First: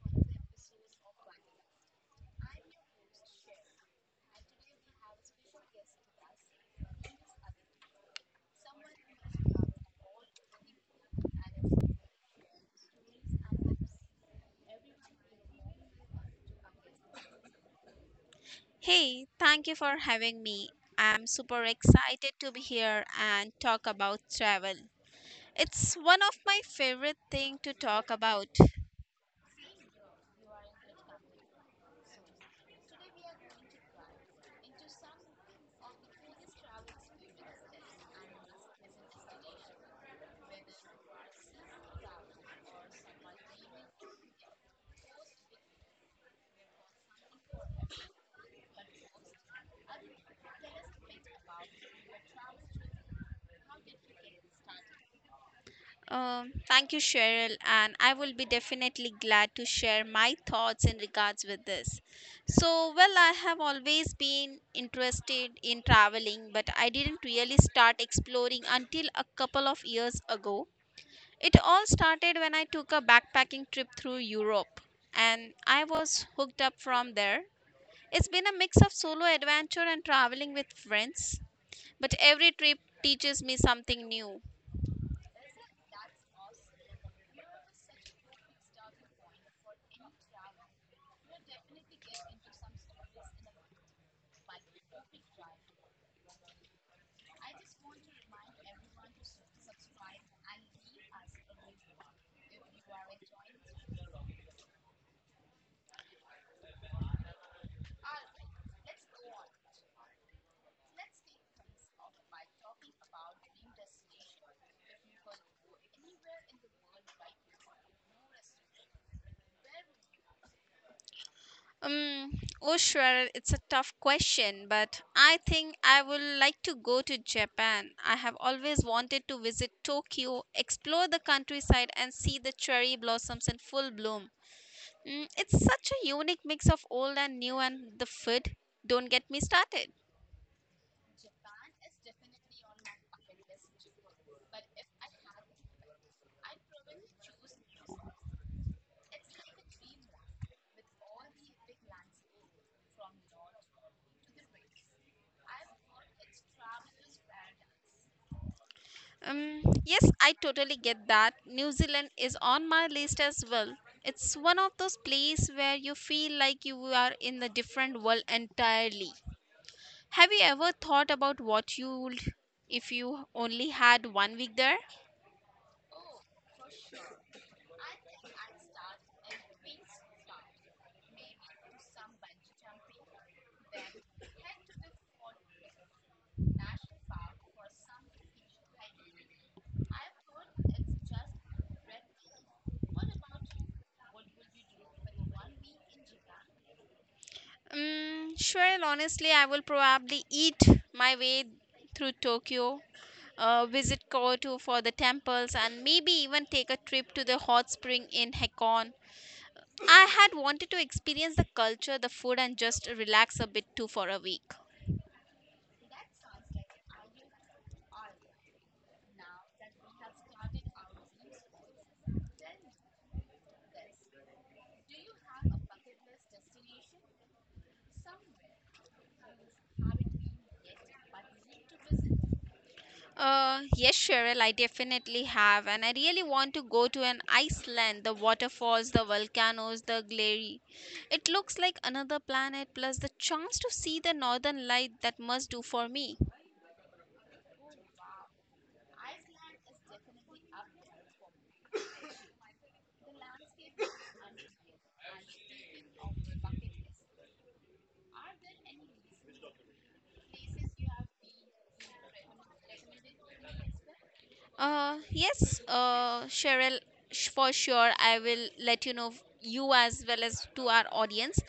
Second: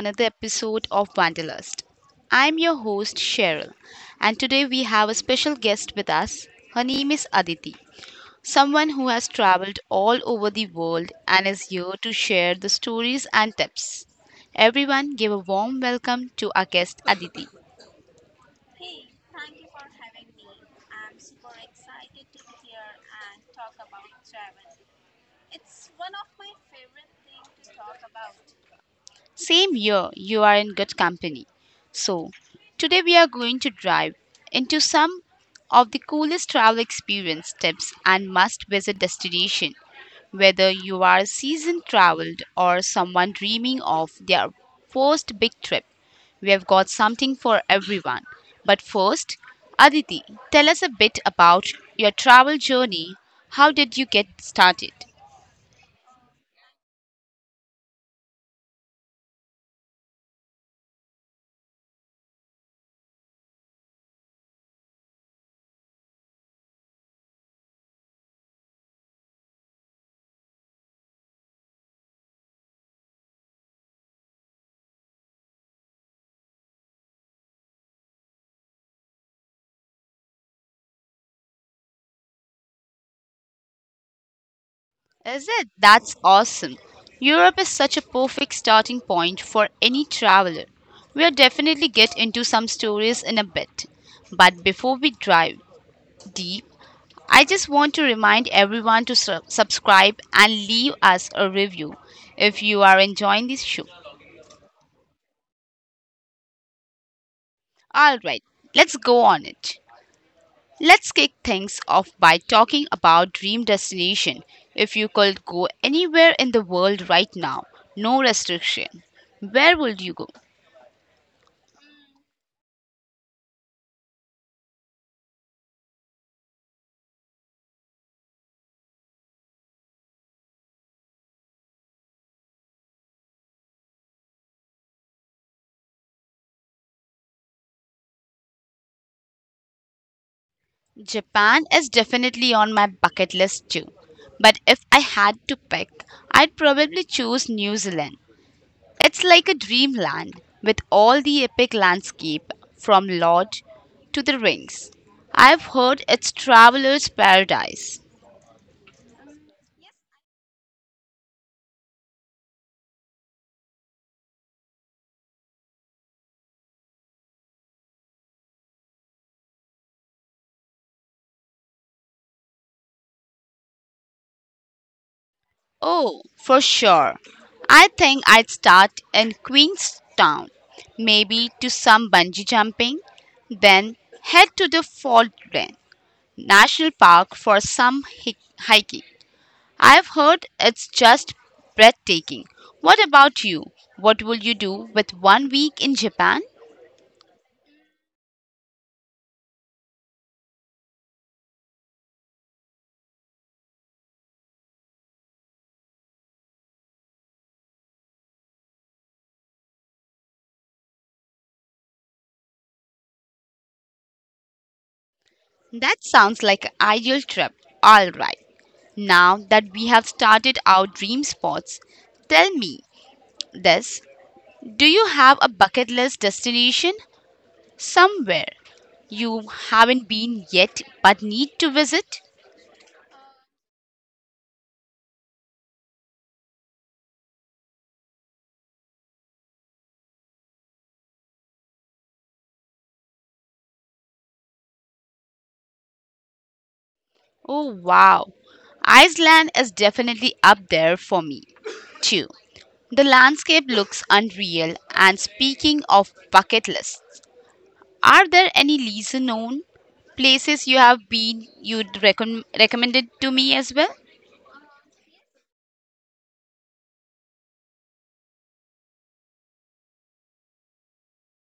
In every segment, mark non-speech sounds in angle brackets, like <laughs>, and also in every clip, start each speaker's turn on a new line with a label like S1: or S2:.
S1: another episode of Wanderlust. I'm your host Cheryl, and today we have a special guest with us. Her name is Aditi, someone who has traveled all over the world and is here to share the stories and tips. Everyone, give a warm welcome to our guest Aditi.
S2: I'm super excited to be here and talk about travel. It's one of my favorite thing to talk about.
S1: Same here. You are in good company. So, today we are going to drive into some of the coolest travel experience tips and must visit destination. Whether you are seasoned traveled or someone dreaming of their first big trip, we have got something for everyone. But first, Aditi, tell us a bit about your travel journey. How did you get started?
S2: Thank you, Cheryl, and I will be definitely glad to share my thoughts in regards with this. Well, I have always been interested in traveling, but I didn't really start exploring until a couple of years ago. It all started when I took a backpacking trip through Europe, and I was hooked up from there. It's been a mix of solo adventure and traveling with friends, but every trip teaches me something new.
S1: Is it? That's awesome. Europe is such a perfect starting point for any traveler. We'll definitely get into some stories in a bit. But before we dive deep, I just want to remind everyone to subscribe and leave us a review if you are enjoying this show. All right, let's go on it. Let's kick things off by talking about dream destination. If you could go anywhere in the world right now, no restriction, where would you go?
S2: Oh sure, it's a tough question, but I think I would like to go to Japan. I have always wanted to visit Tokyo, explore the countryside, and see the cherry blossoms in full bloom. Mm, it's such a unique mix of old and new, and the food. Don't get me started.
S1: Japan is definitely on my bucket list too. But if I had to pick, I'd probably choose New Zealand. It's like a dreamland with all the epic landscape from Lodge to the Rings. I've heard it's traveler's paradise.
S2: Yes, I totally get that. New Zealand is on my list as well. It's one of those places where you feel like you are in a different world entirely. Have you ever thought about what you'd if you only had 1 week there?
S1: Oh, for sure. I think I'd start in Queenstown, maybe to some bungee jumping, then head to the Faultland National Park for some hiking. I've heard it's just breathtaking. What about you? What will you do with 1 week in Japan?
S2: Sure, honestly, I will probably eat my way through Tokyo, visit Kyoto for the temples, and maybe even take a trip to the hot spring in Hakone. I had wanted to experience the culture, the food, and just relax a bit too for a week.
S1: That sounds like an ideal trip. All right. Now that we have started our dream spots, tell me this. Do you have a bucket list destination somewhere you haven't been yet but need to visit?
S2: Yes, Cheryl, I definitely have, and I really want to go to an Iceland. The waterfalls, the volcanoes, the glary. It looks like another planet, plus the chance to see the northern light that must do for me.
S1: Oh, wow. Iceland is definitely up there for me, too. The landscape looks unreal. And speaking of bucket lists, are there any lesser known places you have been you'd recommended to me as well?
S2: Yes, Cheryl, for sure. I will let you know you as well as to our audience.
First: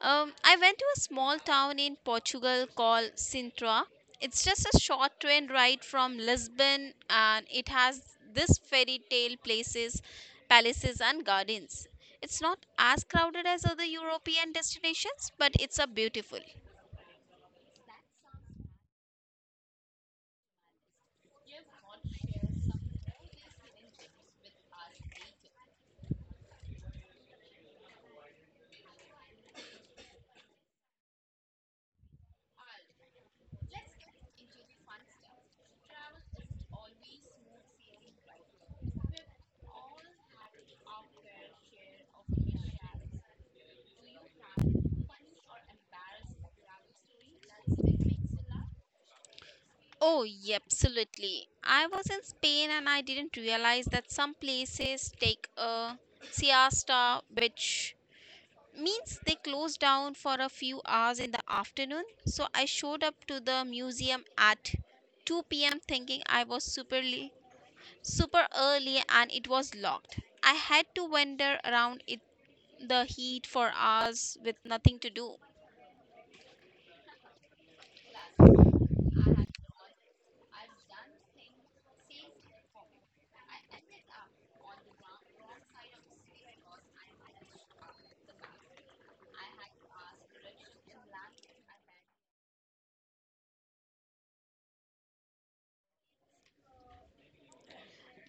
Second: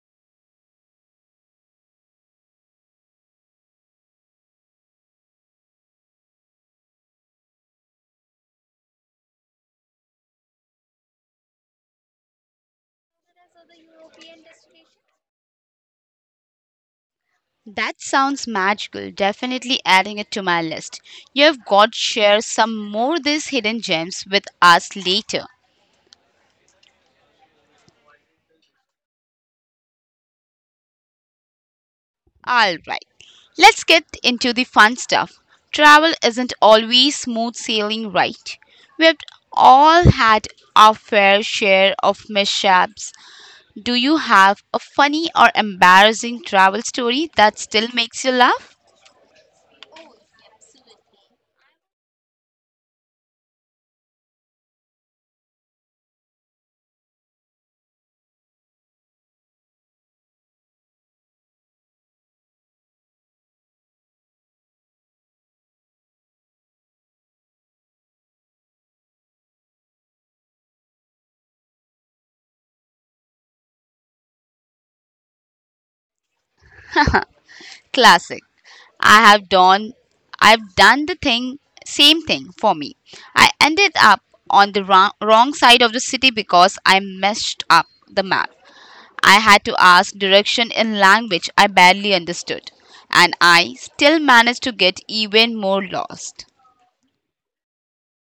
S2: I went to a small town in Portugal called Sintra. It's just a short train ride from Lisbon, and it has this fairy tale places, palaces, and gardens. It's not as crowded as other European destinations, but it's a beautiful.
S1: That sounds magical. Definitely adding it to my list. You've got to share some more these hidden gems with us later. All right. Let's get into the fun stuff. Travel isn't always smooth sailing, right? We've all had our fair share of mishaps. Do you have a funny or embarrassing travel story that still makes you laugh?
S2: Oh, yeah, absolutely. I was in Spain and I didn't realize that some places take a siesta, which means they close down for a few hours in the afternoon. So I showed up to the museum at 2 p.m. thinking I was super, super early and it was locked. I had to wander around it, the heat for hours with nothing to do.
S1: Classic. I have done I've done the thing same thing for me. I ended up on the wrong side of the city because I messed up the map. I had to ask direction in language I barely understood, and I still managed to get even more lost.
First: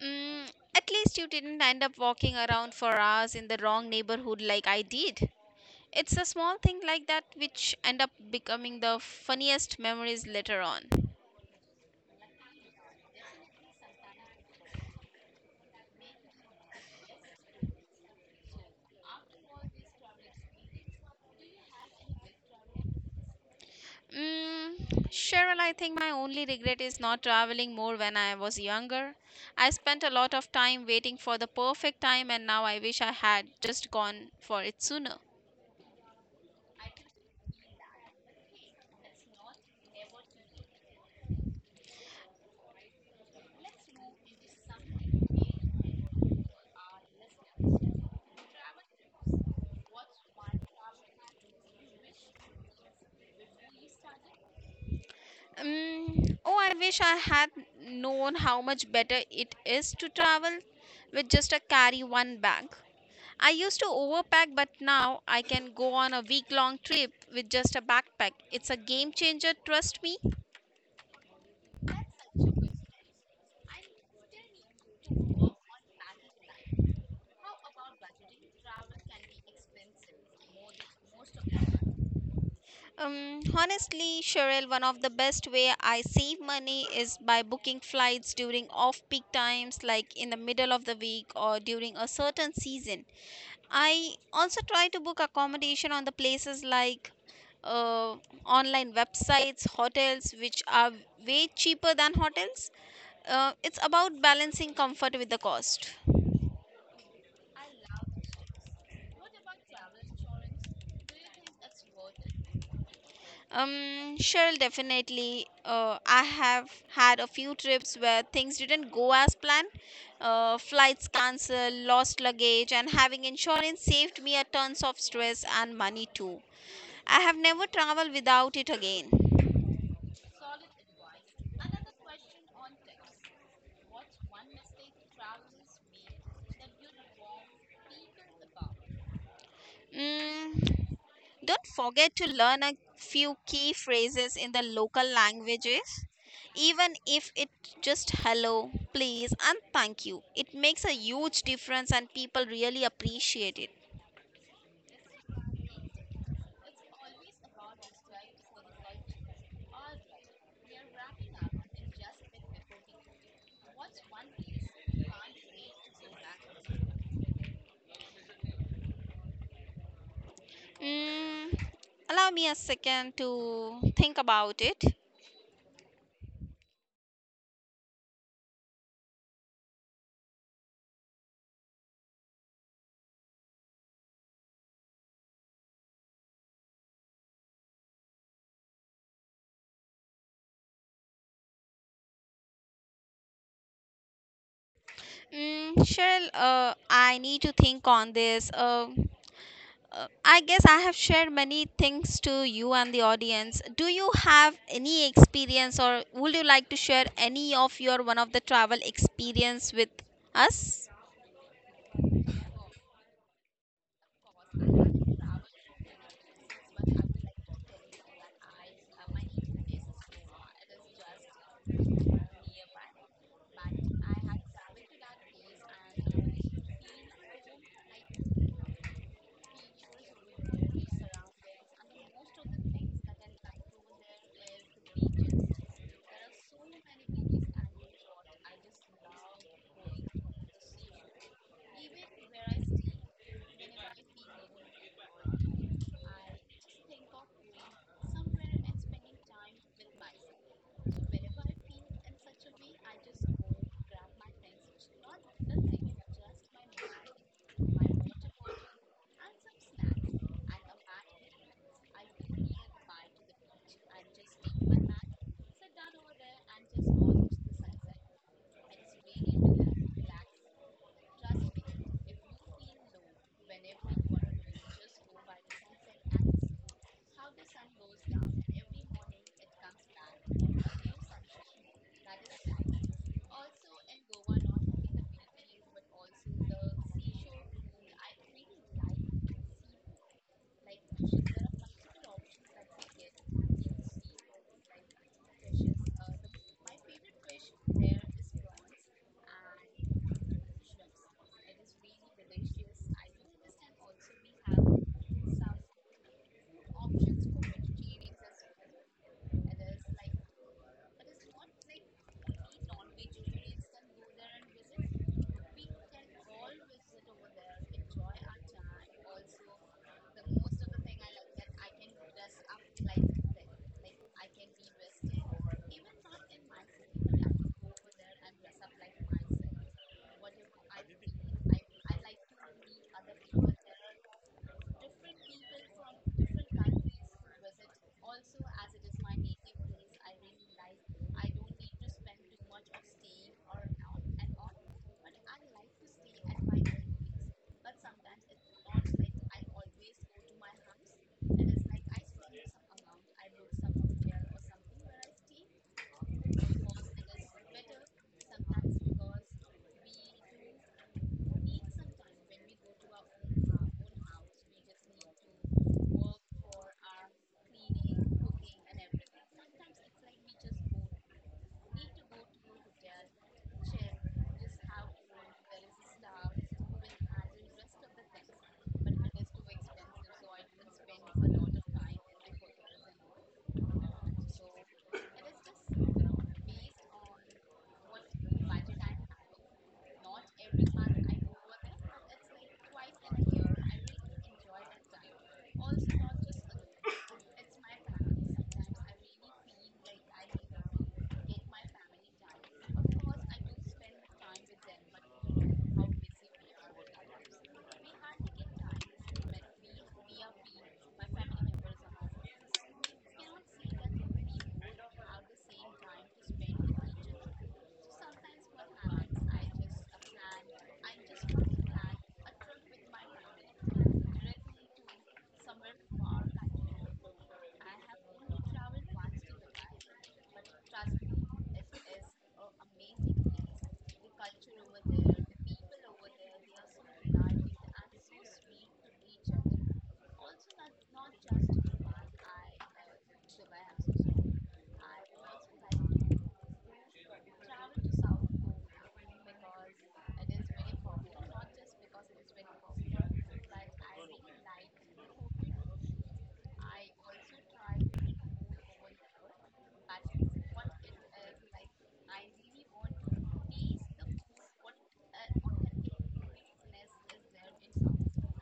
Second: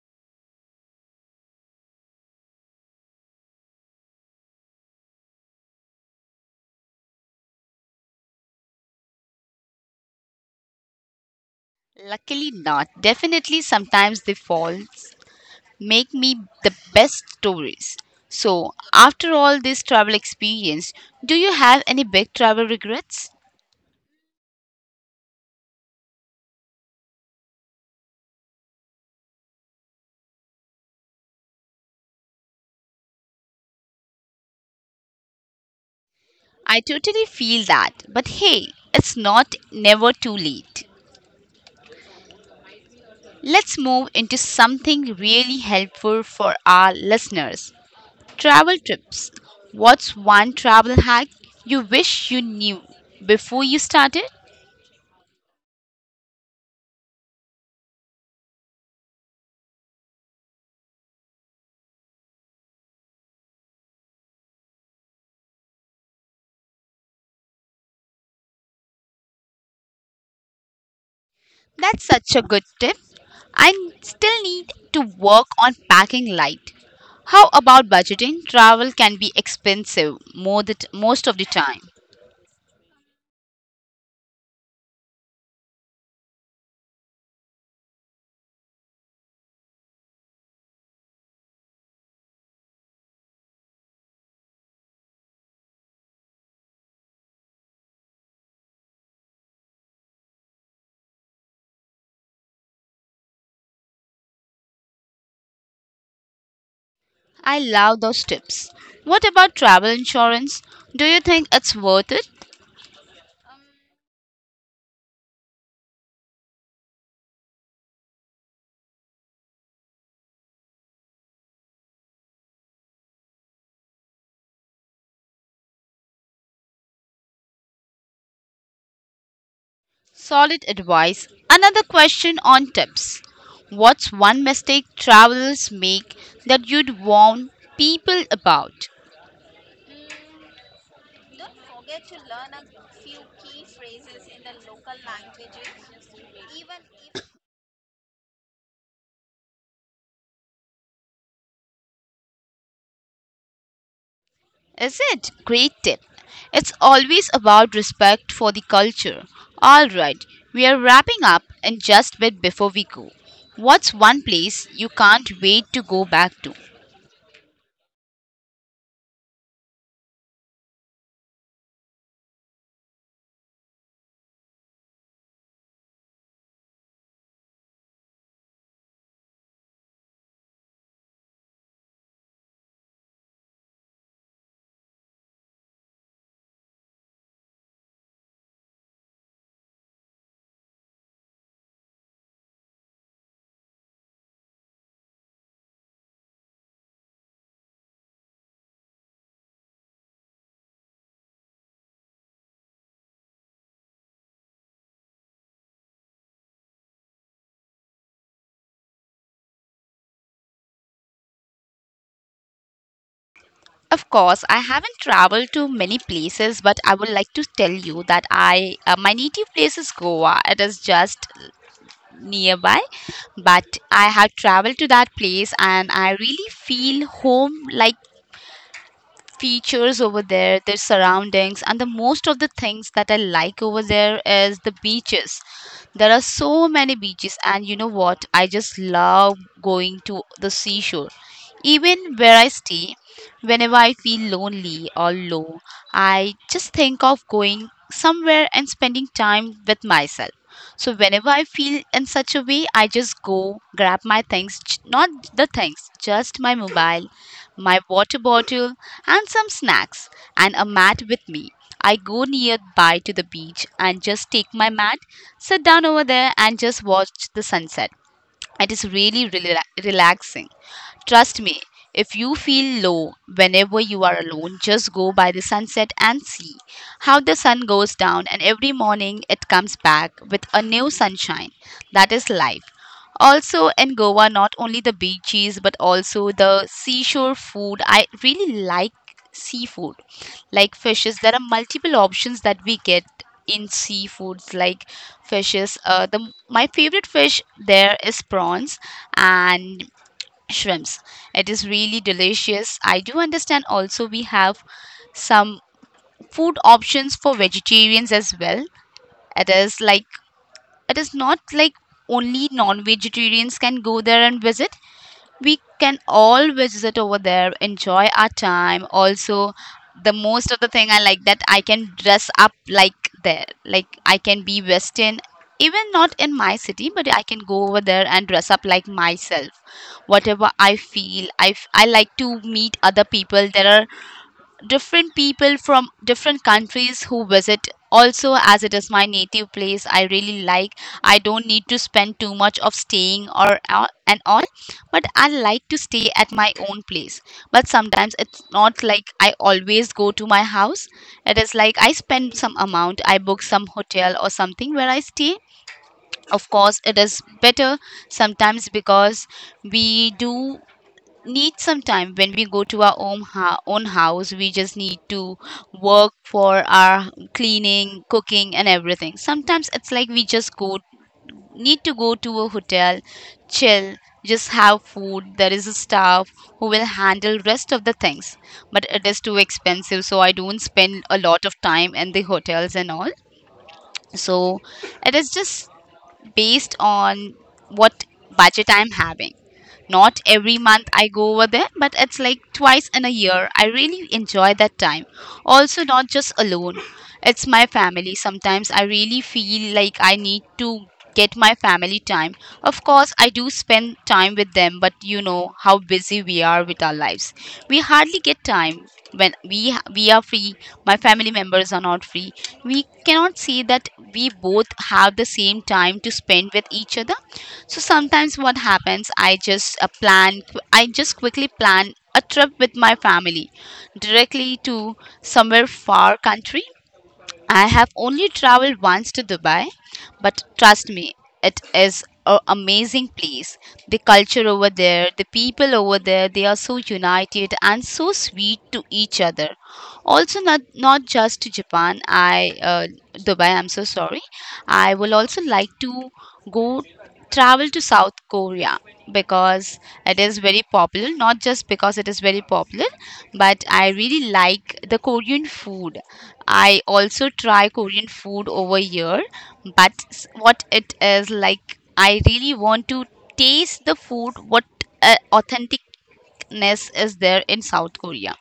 S2: Mm, at least you didn't end up walking around for hours in the wrong neighborhood like I did. It's a small thing like that which end up becoming the funniest memories later on.
S1: Luckily, not. Definitely, sometimes the faults make me the best stories. So, after all this travel experience, do you have any big travel regrets?
S2: Mm, Cheryl, I think my only regret is not traveling more when I was younger. I spent a lot of time waiting for the perfect time, and now I wish I had just gone for it sooner.
S1: I totally feel that. But hey, it's not never too late. Let's move into something really helpful for our listeners travel trips. What's one travel hack you wish you knew before you started?
S2: Oh, I wish I had known how much better it is to travel with just a carry one bag. I used to overpack, but now I can go on a week long trip with just a backpack. It's a game changer, trust me.
S1: That's such a good tip. I still need to work on packing light. How about budgeting? Travel can be expensive more the most of the time.
S2: Honestly, Cheryl, one of the best way I save money is by booking flights during off peak times, like in the middle of the week or during a certain season. I also try to book accommodation on the places like uh, online websites, hotels, which are way cheaper than hotels. It's about balancing comfort with the cost.
S1: I love those tips. What about travel insurance? Do you think it's worth it?
S2: Cheryl, definitely. I have had a few trips where things didn't go as planned. Flights cancelled, lost luggage, and having insurance saved me a tons of stress and money too. I have never traveled without it again.
S1: Solid advice. Another question on tips. What's one mistake travelers make that you'd warn people about?
S2: Mm, don't forget to learn a few key phrases in the local languages, even if it just hello, please, and thank you. It makes a huge difference, and people really appreciate it.
S1: Is it? Great tip. It's always about respect for the culture. Alright, we are wrapping up in just a bit before we go. What's one place you can't wait to go back to?
S2: Mm, allow me a second to think about it. Mm, Cheryl, I need to think on this. I guess I have shared many things to you and the audience. Do you have any experience or would you like to share any of your one of the travel experience with us?
S1: Of course, I haven't traveled to many places, but I would like to tell you that I my native place is Goa. It is just nearby, but I have traveled to that place and I really feel home like features over there, their surroundings, and the most of the things that I like over there is the beaches. There are so many beaches, and you know what? I just love going to the seashore. Even where I stay, whenever I feel lonely or low, I just think of going somewhere and spending time with myself. So whenever I feel in such a way, I just go grab my things, j- not the things, just my mobile, my water bottle, and some snacks, and a mat with me. I go nearby to the beach and just take my mat, sit down over there, and just watch the sunset. It is really relaxing. Trust me, if you feel low whenever you are alone, just go by the sunset and see how the sun goes down, and every morning it comes back with a new sunshine. That is life. Also, in Goa, not only the beaches but also the seashore food. I really like seafood, like fishes. There are multiple options that we get in seafoods, like fishes. The my favorite fish there is prawns and shrimps. It is really delicious. I do understand. Also, we have some food options for vegetarians as well. It is like it is not like only non-vegetarians can go there and visit, we can all visit over there enjoy our time. Also the most of the thing I like that I can dress up like there, like I can be western, even not in my city but I can go over there and dress up like myself whatever I feel. I like to meet other people, there are different people from different countries who visit. Also, as it is my native place, I really like, I don't need to spend too much of staying or and all, but I like to stay at my own place. But sometimes it's not like I always go to my house, it is like I spend some amount, I book some hotel or something where I stay. Of course it is better sometimes, because we do need some time. When we go to our own house, we just need to work for our cleaning, cooking and everything. Sometimes it's like we just go need to go to a hotel, chill, just have food, there is a staff who will handle rest of the things. But it is too expensive, so I don't spend a lot of time in the hotels and all. So it is just based on what budget I'm having. Not every month I go over there, but it's like twice in a year. I really enjoy that time. Also, not just alone, it's my family. Sometimes I really feel like I need to get my family time. Of course, I do spend time with them, but you know how busy we are with our lives. We hardly get time. When we are free, my family members are not free. We cannot say that we both have the same time to spend with each other. So sometimes what happens, I just quickly plan a trip with my family, directly to somewhere far country. I have only traveled once to Dubai, but trust me, it is an amazing place. The culture over there, the people over there, they are so united and so sweet to each other. Also, not just to Japan. I Dubai. I'm so sorry. I will also like to go travel to South Korea, because it is very popular, not just because it is very popular, but I really like the Korean food. I also try Korean food over here, but what it is like, I really want to taste the food, what authentic ness is there in South Korea.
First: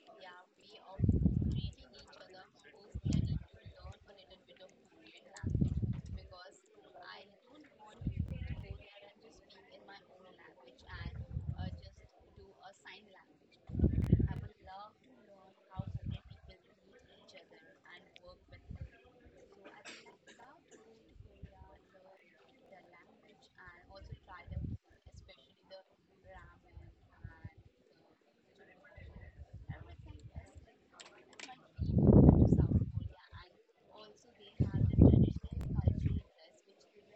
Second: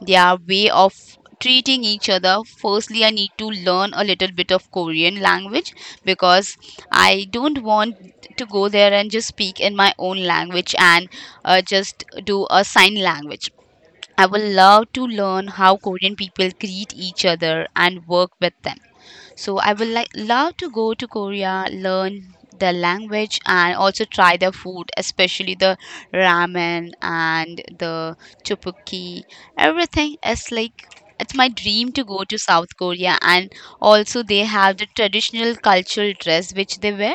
S1: Their way of treating each other. Firstly, I need to learn a little bit of Korean language, because I don't want to go there and just speak in my own language and just do a sign language. I would love to learn how Korean people greet each other and work with them. So I would love to go to Korea, learn the language and also try their food, especially the ramen and the tteokbokki. Everything is like it's my dream to go to South Korea. And also they have the traditional cultural dress which they wear.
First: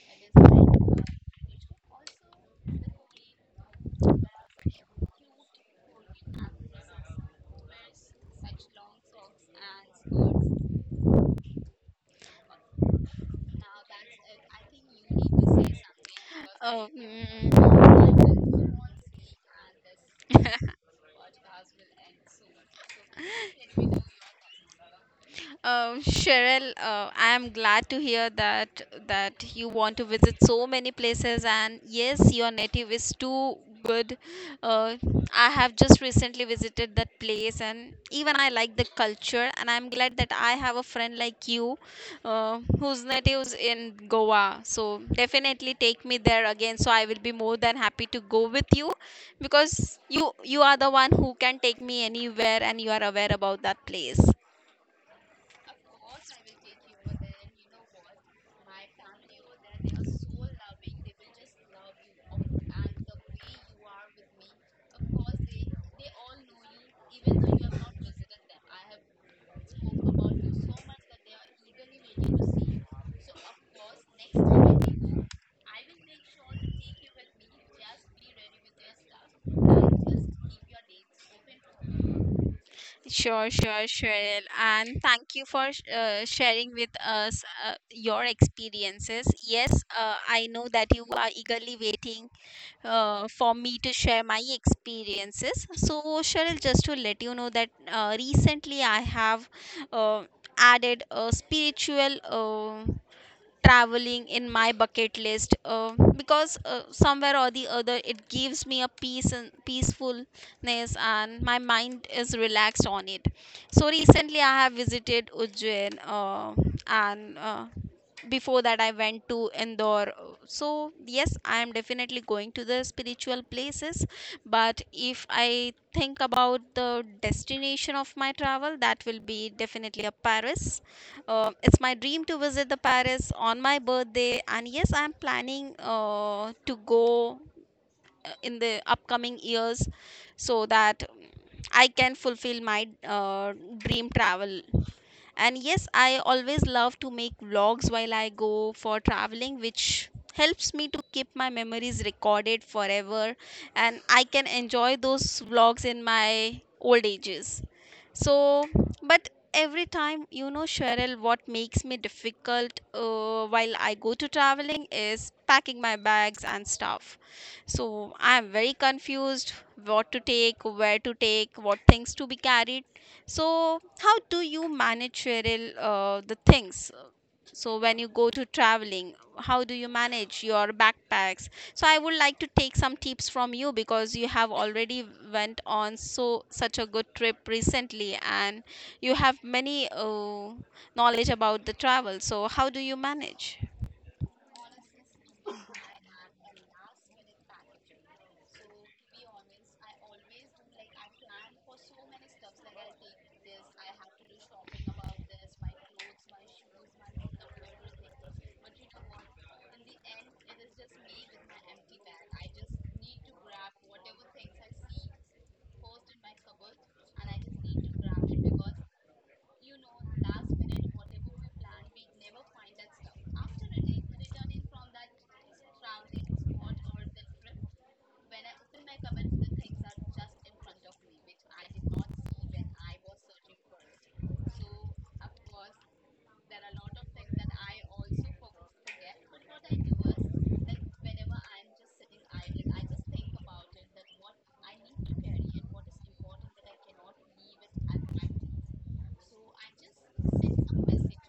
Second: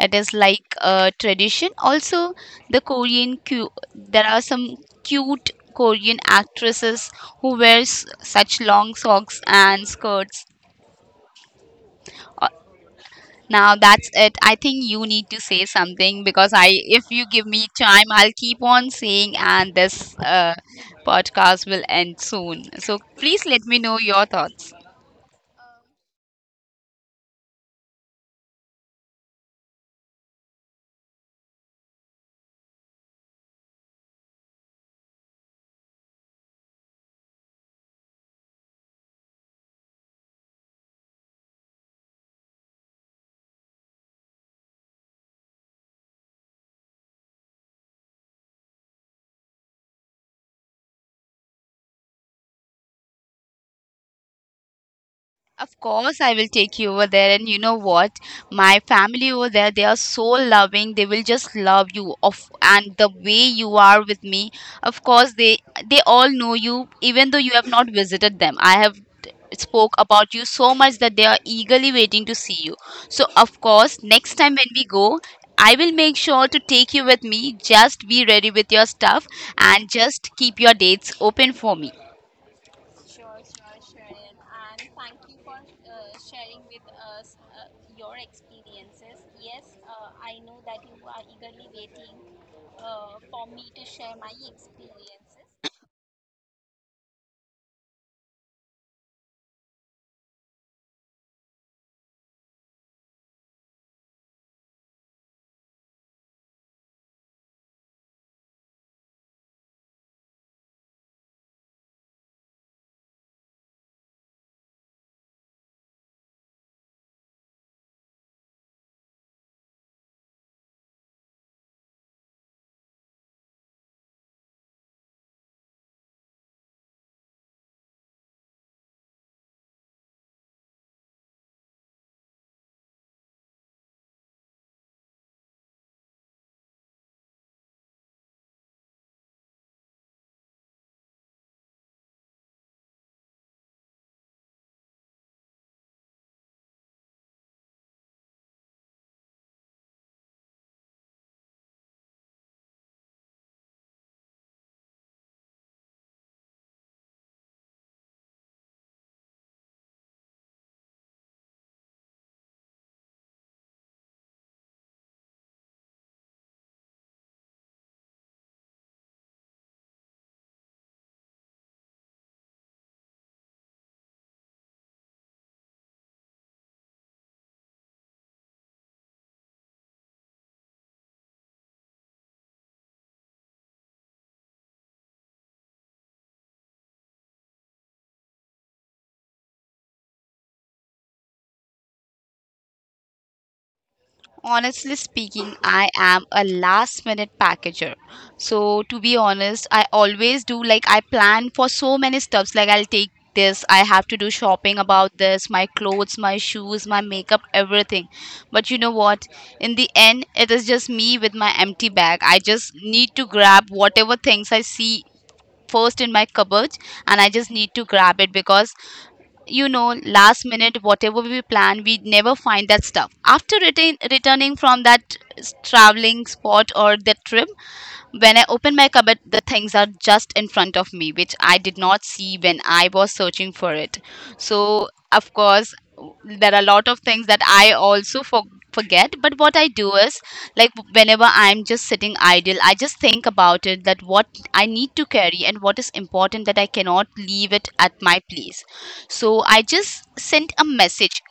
S1: It is like a tradition. Also the there are some cute Korean actresses who wears such long socks and skirts. Now that's it. I think you need to say something because
S2: Oh,
S1: if you give me
S2: mm.
S1: time, I'll keep on saying, and this podcast will end soon. So please let me know your thoughts.
S2: Cheryl, I am glad to hear that you want to visit so many places, and yes, your native is too good. Uh, I have just recently visited that place, and even I like the culture, and I'm glad that I have a friend like you, whose natives in Goa. So definitely take me there again. So I will be more than happy to go with you, because you are the one who can take me anywhere, and you are aware about that place.
S1: Of course, I will take you over there. And you know what? My family over there, they are so loving. They will just love you. Of and the way you are with me, of course, they all know you, even though you have not visited them. I have spoke about you so much that they are eagerly waiting to see you. So of course, next time when we go, I will make sure to take you with me. Just be ready with your stuff and just keep your dates open for me.
S2: Sure, sure, Cheryl. And thank you for sharing with us your experiences. Yes, I know that you are eagerly waiting for me to share my experiences. So, Cheryl, just to let you know that recently I have uh, added a spiritual. Traveling in my bucket list because somewhere or the other it gives me a peace and peacefulness and my mind is relaxed on it. So recently I have visited Ujjain, and before that I went to Indore. So yes, I am definitely going to the spiritual places, but if I think about the destination of my travel, that will be definitely a Paris. It's my dream to visit the Paris on my birthday, and yes, I'm planning to go in the upcoming years, so that I can fulfill my dream travel. And yes, I always love to make vlogs while I go for traveling, which helps me to keep my memories recorded forever, and I can enjoy those vlogs in my old ages. So but every time, you know, Cheryl, what makes me difficult while I go to traveling is packing my bags and stuff. So I am very confused what to take, where to take, what things to be carried. So, how do you manage, Cheryl, the things? So, when you go to traveling, how do you manage your backpacks? So, I would like to take some tips from you because you have already went on so such a good trip recently, and you have many knowledge about the travel. So, how do you manage?
S1: Honestly speaking, I am a last minute packager. So to be honest, I always do like I plan for so many stuffs like I'll take this, I have to do shopping about this, my clothes, my shoes, my makeup, everything. But you know what? In the end, it is just me with my empty bag. I just need to grab whatever things I see first in my cupboard and I just need to grab it because you know last minute whatever we plan we never find that stuff after returning from that traveling spot or that trip when I open my cupboard, the things are just in front of me, which I did not see when I was searching for it. So, of course, there are a lot of things that I also forget. But what I do is, like, whenever I'm just sitting idle, I just think about it that what I need to carry and what is important that I cannot leave it at my place. So, I just sent a message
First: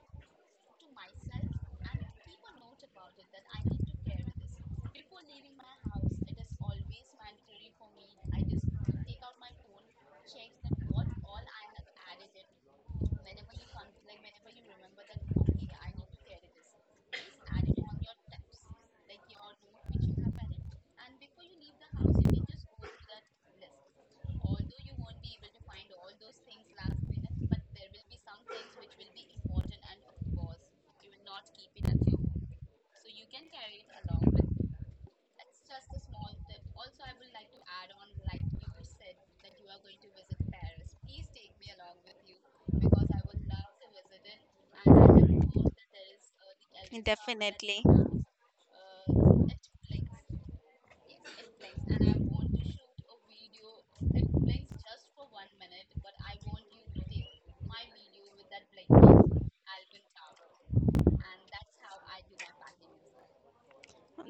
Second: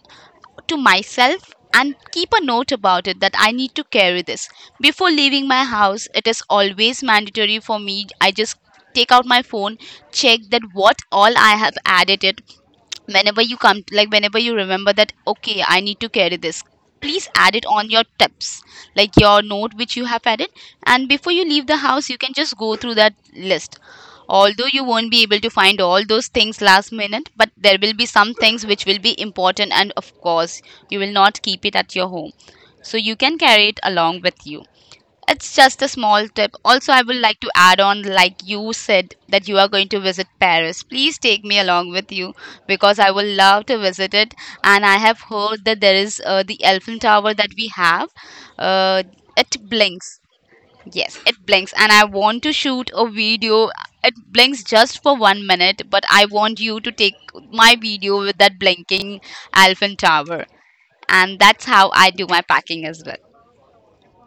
S1: to myself and keep a note about it that I need to carry this. Before leaving my house, it is always mandatory for me. I just take out my phone, check that what all I have added it whenever you come like whenever you remember that okay I need to carry this, please add it on your tips like your note which you have added. And before you leave the house you can just go through that list, although you won't be able to find all those things last minute, but there will be some things which will be important, and of course you will not keep it at your home, so you can carry it along with you. It's just a small tip. Also, I would like to add on like you said that you are going to visit Paris. Please take me along with you because I will love to visit it. And I have heard that there is the Eiffel Tower that we have. Uh, it blinks. Yes, it blinks. And I want to shoot a video. It blinks just for 1 minute, but I want you to take my video with that blinking Eiffel Tower. And that's how I do my packing as well.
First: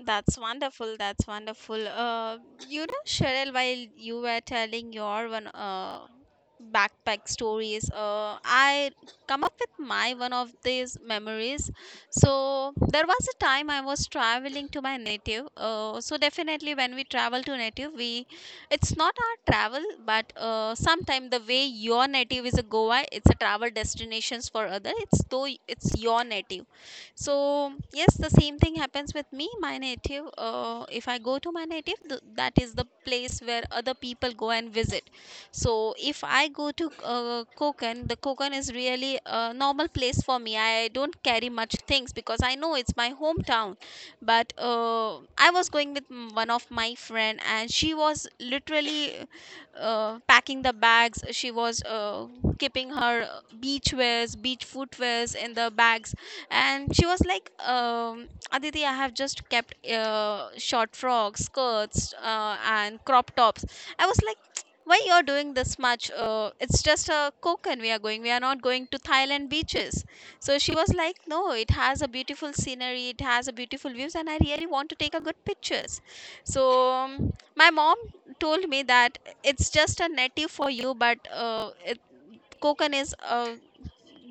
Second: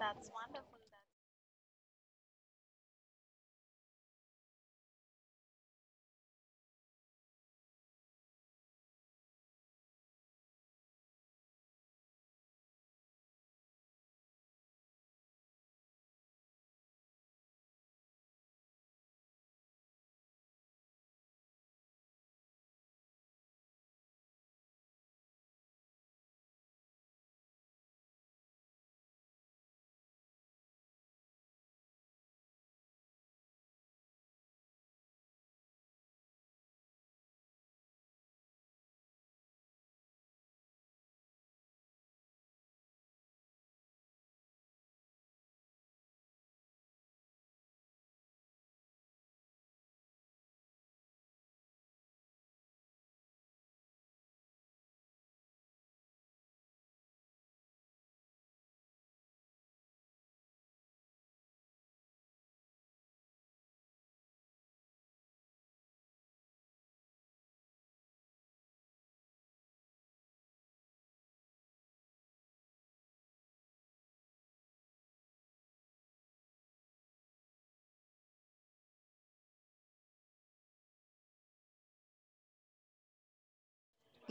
S2: That's wonderful. That's wonderful. You know, Cheryl, while you were telling your one backpack stories, I come up with my one of these memories. So there was a time I was traveling to my native. So definitely, when we travel to native, we it's not our travel, but sometime the way your native is a Goa, it's a travel destinations for other. It's though it's your native, so yes, the same thing happens with me. My native, if I go to my native, that is the place where other people go and visit. So if I go to Konkan, the Konkan is really a normal place for me. I don't carry much things because I know it's my hometown. But I was going with one of my friend, and she was literally packing the bags. She was keeping her beach wears, beach footwears in the bags, and she was like, Aditi, I have just kept short frocks, skirts, and crop tops. I was like, why you're doing this much? It's just a Koken we are going, we are not going to Thailand beaches. So she was like, no, it has a beautiful scenery, it has a beautiful views, and I really want to take a good pictures. So my mom told me that it's just a native for you, but Kokan is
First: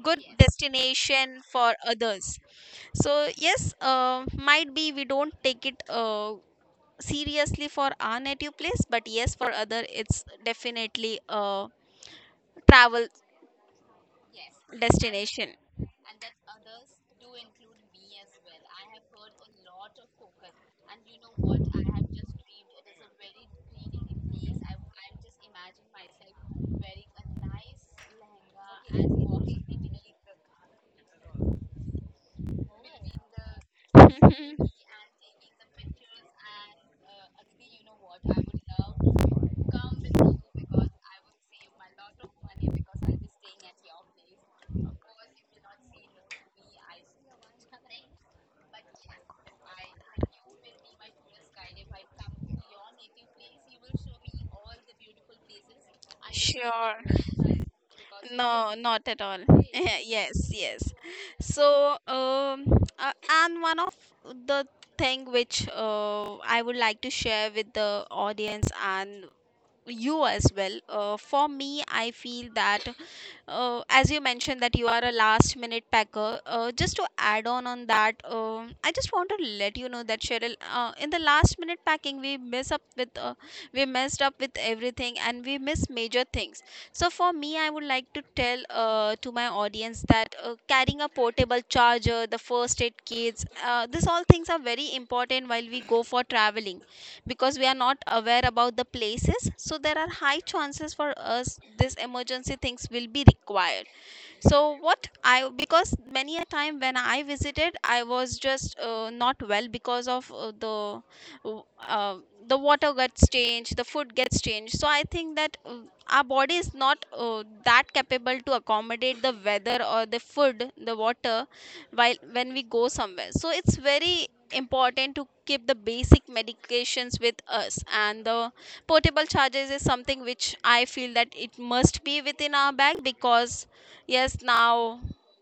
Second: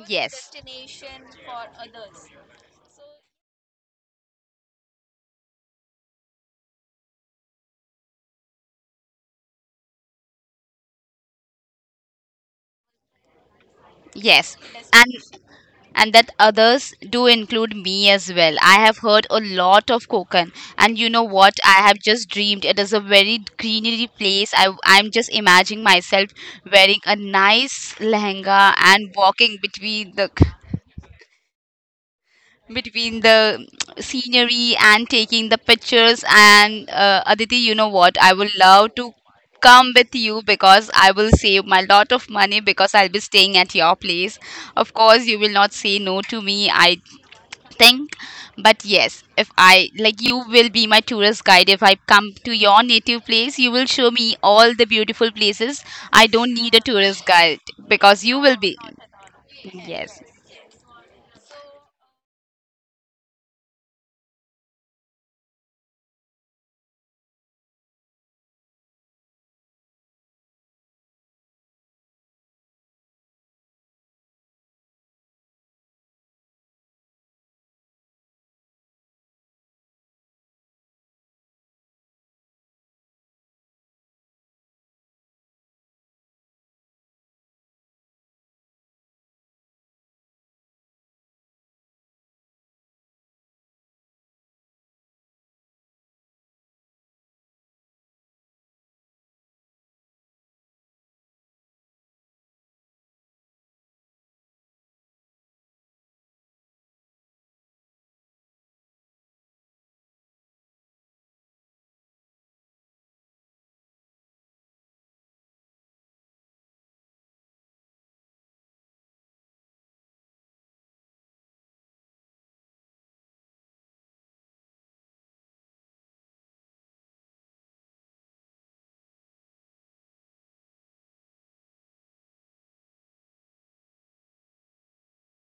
S2: good
S1: Yes,
S2: destination for others. So yes, might be we don't take it seriously for our native place, but yes, for other it's definitely a travel
S1: yes, and destination.
S2: destination.
S1: And that others do include me as well. I have heard a lot of Kokan, and you know what? I have just dreamed it is a very greenery place. I'm just imagining myself wearing a nice lehenga and walking between the scenery and
S2: <laughs>
S1: taking the pictures. And Aditi, you know what? I would love to come with you because I will save my lot of money because I'll be staying at your place. Of course, you will not say no to me, I think. But yes, if I like, you will be my tourist guide. If I come to your native place, you will show me all the beautiful places. I don't need a
S2: Sure.
S1: tourist guide because you will
S2: No,
S1: be.
S2: not at all. <laughs>
S1: Yes.
S2: Yes, yes. So, um, uh, and one of the thing which I would like to share with the audience and you as well. For me, I feel that as you mentioned that you are a last minute packer, just to add on that, I just want to let you know that Cheryl, in the last minute packing, we messed up with everything and we miss major things. So for me, I would like to tell, to my audience that, carrying a portable charger, the first aid kits, these all things are very important while we go for traveling, because we are not aware about the places, so there are high chances for us this emergency things will be required. So what I Because many a time when I visited, I was just not well because of uh, the water gets changed, the food gets changed. So I think that our body is not that capable to accommodate the weather or the food, the water, while when we go somewhere. So it's very important to keep the basic medications with us, and the portable charges is something which I feel that it must be within our bag. Because yes, now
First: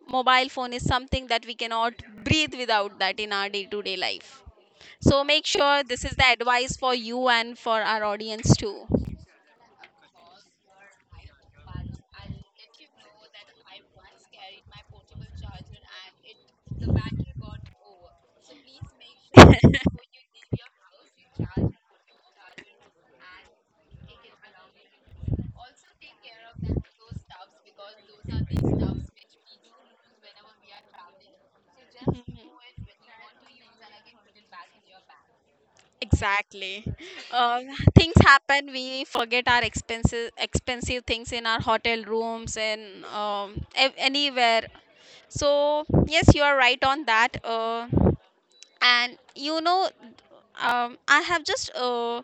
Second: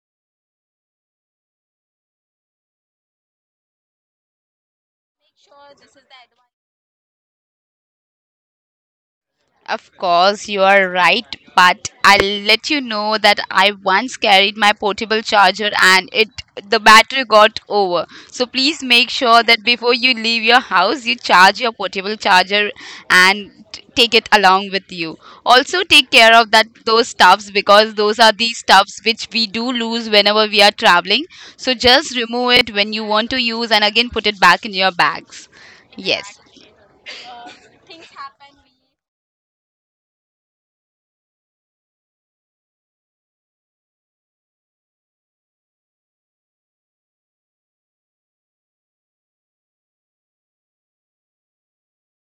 S2: mobile phone is something that we cannot breathe without that in our day-to-day life. So make sure this is the advice for you and for our audience too.
S1: Of course, you are right, but I'll let you know that I once carried my portable charger and it, the battery got over. So please make sure that before you leave your house, you charge your portable charger and take it along with you. Also take care of that, those stuffs, because those are the stuffs which we do lose
S2: <laughs>
S1: whenever we are traveling. So just remove it when you
S2: Mhm.
S1: want to use and again put it back in your bags. Yes.
S2: Exactly. Uh, Things happen. We forget our expensive things in our hotel rooms and anywhere. So yes, you are right on that. And you know, I have just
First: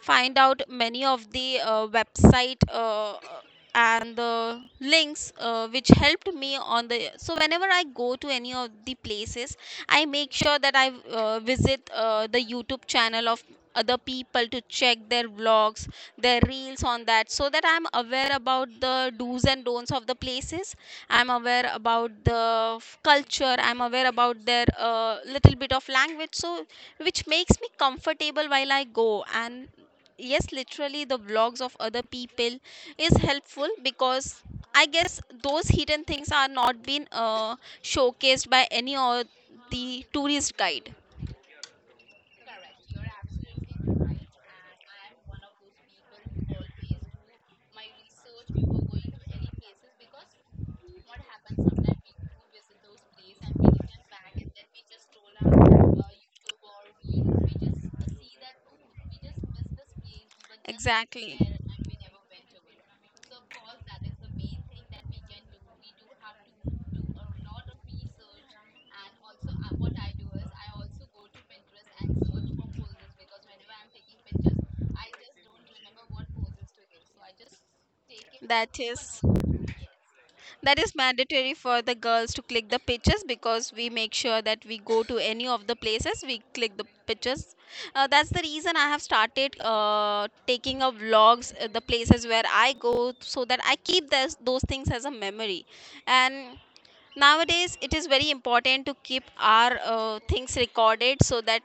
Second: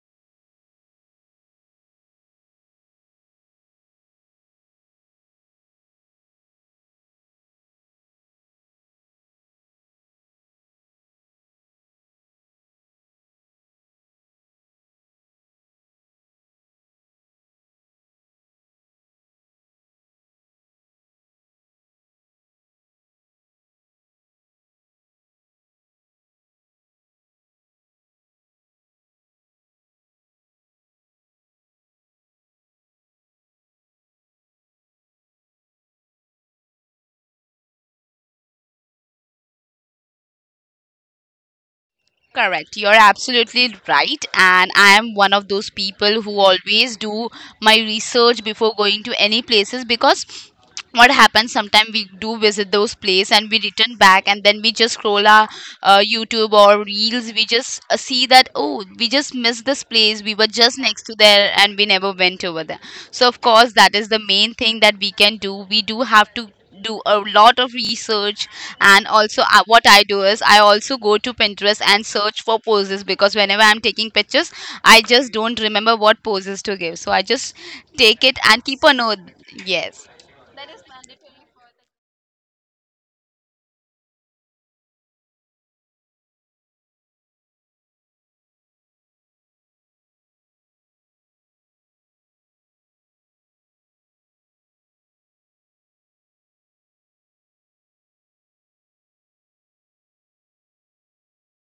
S2: find out many of the website and the links which helped me on the. So whenever I go to any of the places, I make sure that I visit the YouTube channel of other people to check their vlogs, their reels on that, so that I'm aware about the do's and don'ts of the places, I'm aware about the culture, I'm aware about their little bit of language. So which makes me comfortable while I go. And yes, literally the vlogs of other people is helpful, because I guess those hidden things are not being showcased by any of the tourist guide.
S1: Correct. You're absolutely right. And I am one of those people who always do my research before going to any places because what happens sometimes we do visit those place and we return back and then we just scroll our YouTube or reels. We just see that, oh, we just missed this place, we were just next to
S2: Exactly.
S1: there and we never went over there. So of course that is the main thing that we can do. We do
S2: That
S1: have to do a
S2: is
S1: lot of research. And also what I do is I also go to Pinterest and search for poses because whenever I'm taking pictures I just don't remember what poses to give, so I just take it and keep a note. Yes.
S2: that is mandatory for the girls to click the pictures, because we make sure that we go to any of the places, we click the pictures. That's the reason I have started taking of vlogs the places where I go, so that I keep those things as a memory. And nowadays it is very important to keep our things recorded so that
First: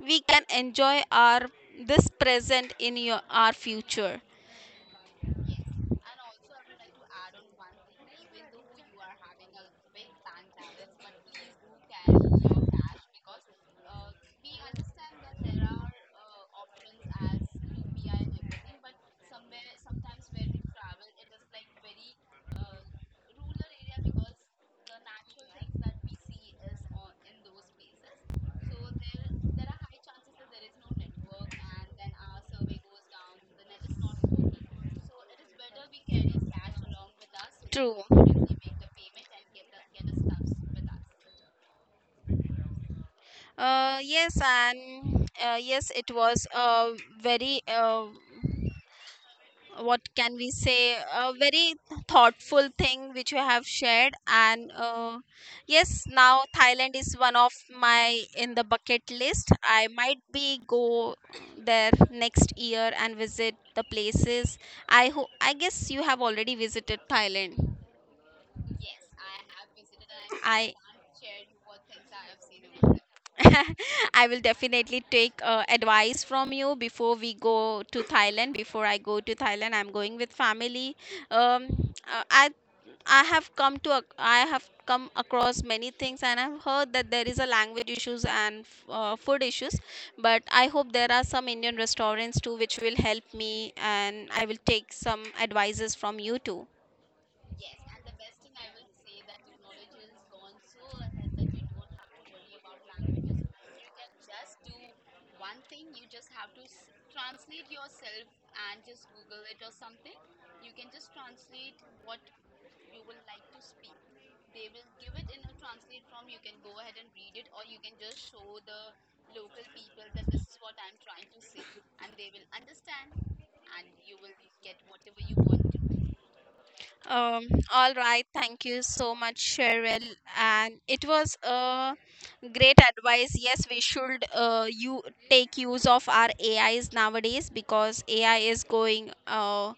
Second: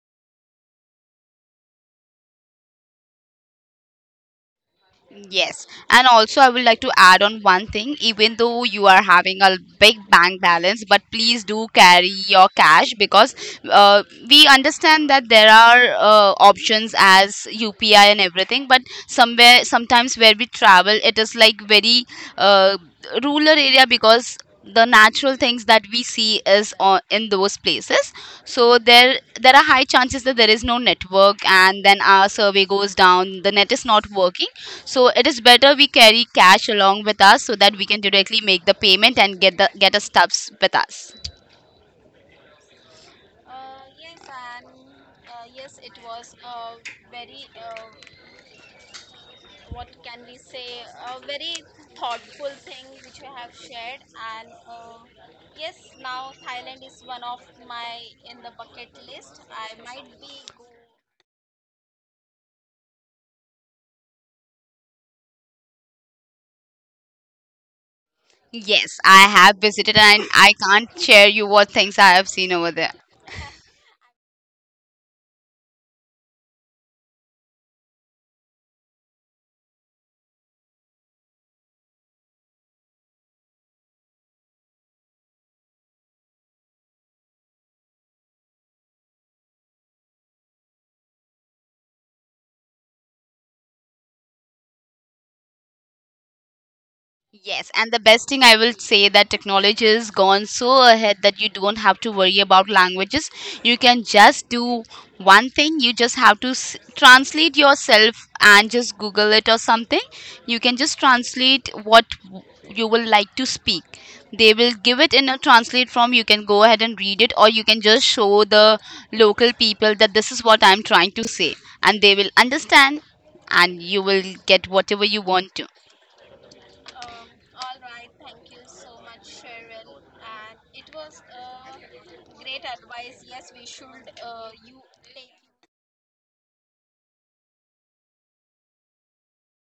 S2: we can enjoy our this present in your, our future.
S1: Yes. And also, I would like to add on one thing, even though you are having a big bank balance, but please do carry your cash because uh, we understand that there are options as UPI and everything, but somewhere, sometimes where we travel, it is like very uh, rural area because the natural things that we see is on, in those places. So there are high chances that there is no network and then our survey goes down, the net is not working. So it is better we carry cash along with us so that we
S2: True.
S1: can directly make the payment and get the, get our stuffs with us.
S2: Yes, and yes, it was very what can we say, a very thoughtful thing which you have shared. And yes, now Thailand is one of my in the bucket list. I might be go there next year and visit the places. I guess you have already visited Thailand.
S1: Yes, I have visited and I
S2: I.
S1: can't share you what things I have seen over there.
S2: <laughs> I will definitely take advice from you before we go to Thailand. Before I go to Thailand, I'm going with family. Um, uh, I I have come to I have come across many things, and I've heard that there is a language issues and food issues. But I hope there are some Indian restaurants too, which will help me, and I will take some advices from you too.
S1: Yes, and the best thing I will say that technology has gone so ahead that you don't have to worry about languages. You can just do one thing. You just have to translate yourself and just Google it or something. You can just translate what you will like to speak. They will give it in a translate form. You can go ahead and read it, or you can just show the local people that this is what I'm trying to say, and they will understand, and you will get whatever you want to.
S2: Um, all right, thank you so much, Cheryl. And it was a great advice. Yes, we should, you take use of our AIs nowadays, because AI is going,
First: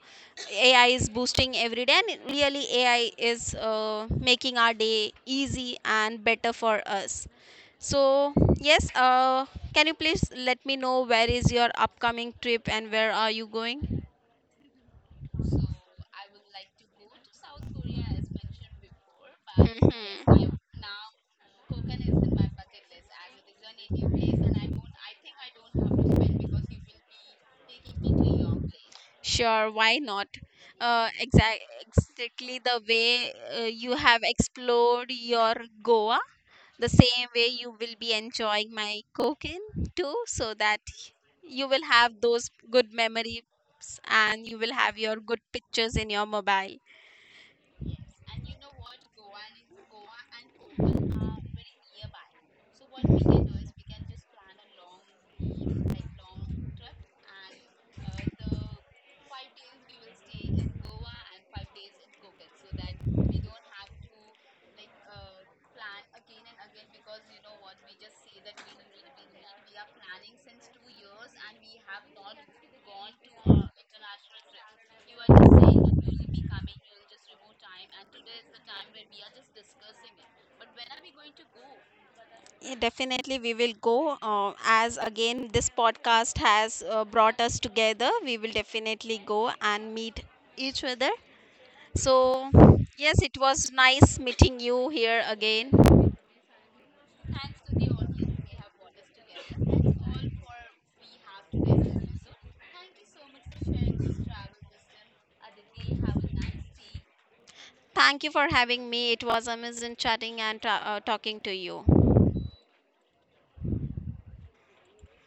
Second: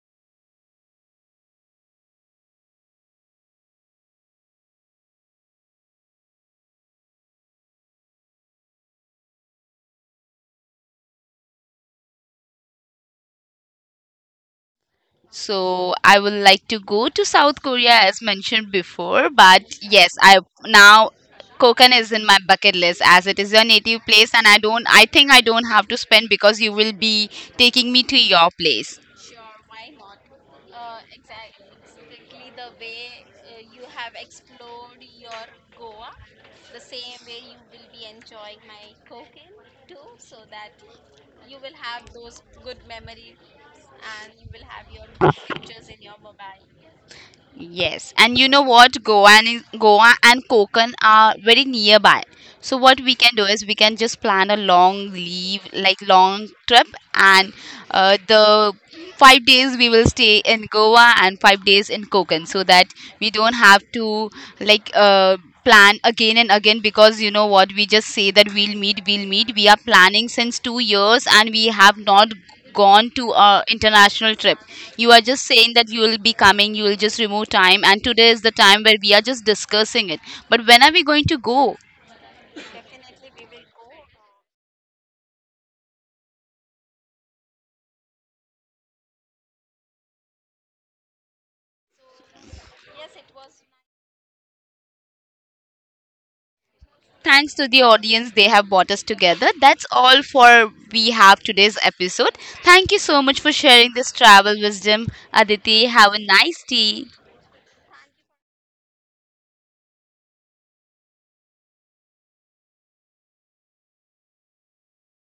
S2: AI is boosting every day, and it really AI is making our day easy and better for us. So yes, can you please let me know where is your upcoming trip and where are you going?
S1: So I would like to go to South Korea as mentioned before, but yes, I,
S2: Hmm.
S1: now Kokan is in my bucket list as it is your native place and I don't, I think I don't have to spend because you will be taking me to your place.
S2: Sure, why not? Uh, exact, exactly the way you have explored your Goa, the same way you will be enjoying my cooking too, so that you will have those good memories and you will have your good pictures in your mobile.
S1: Yes, and you know what? Goa and Konkan are very nearby. So what we can do is we can just plan a long leave, like long trip, and the 5 days we will stay in Goa and 5 days in Konkan, so that we don't have to like plan again and again because you know what? We just say that we'll meet, we'll meet. We are planning since 2 years, and we have not gone to a international trip. You are just saying that you will be coming, you will just remove time, and today is the time where we are just discussing it, but when are we going to go?
S2: Yeah, definitely, we will go. As again, this podcast has brought us together, we will definitely go and meet each other. So, yes, it was nice meeting you here again.
S1: Thanks to the audience, they have brought us together. That's all for we have today's episode. Thank you so much for sharing this travel wisdom. Aditi, have a nice day.
S2: Thank you for having me. It was amazing chatting and talking to you.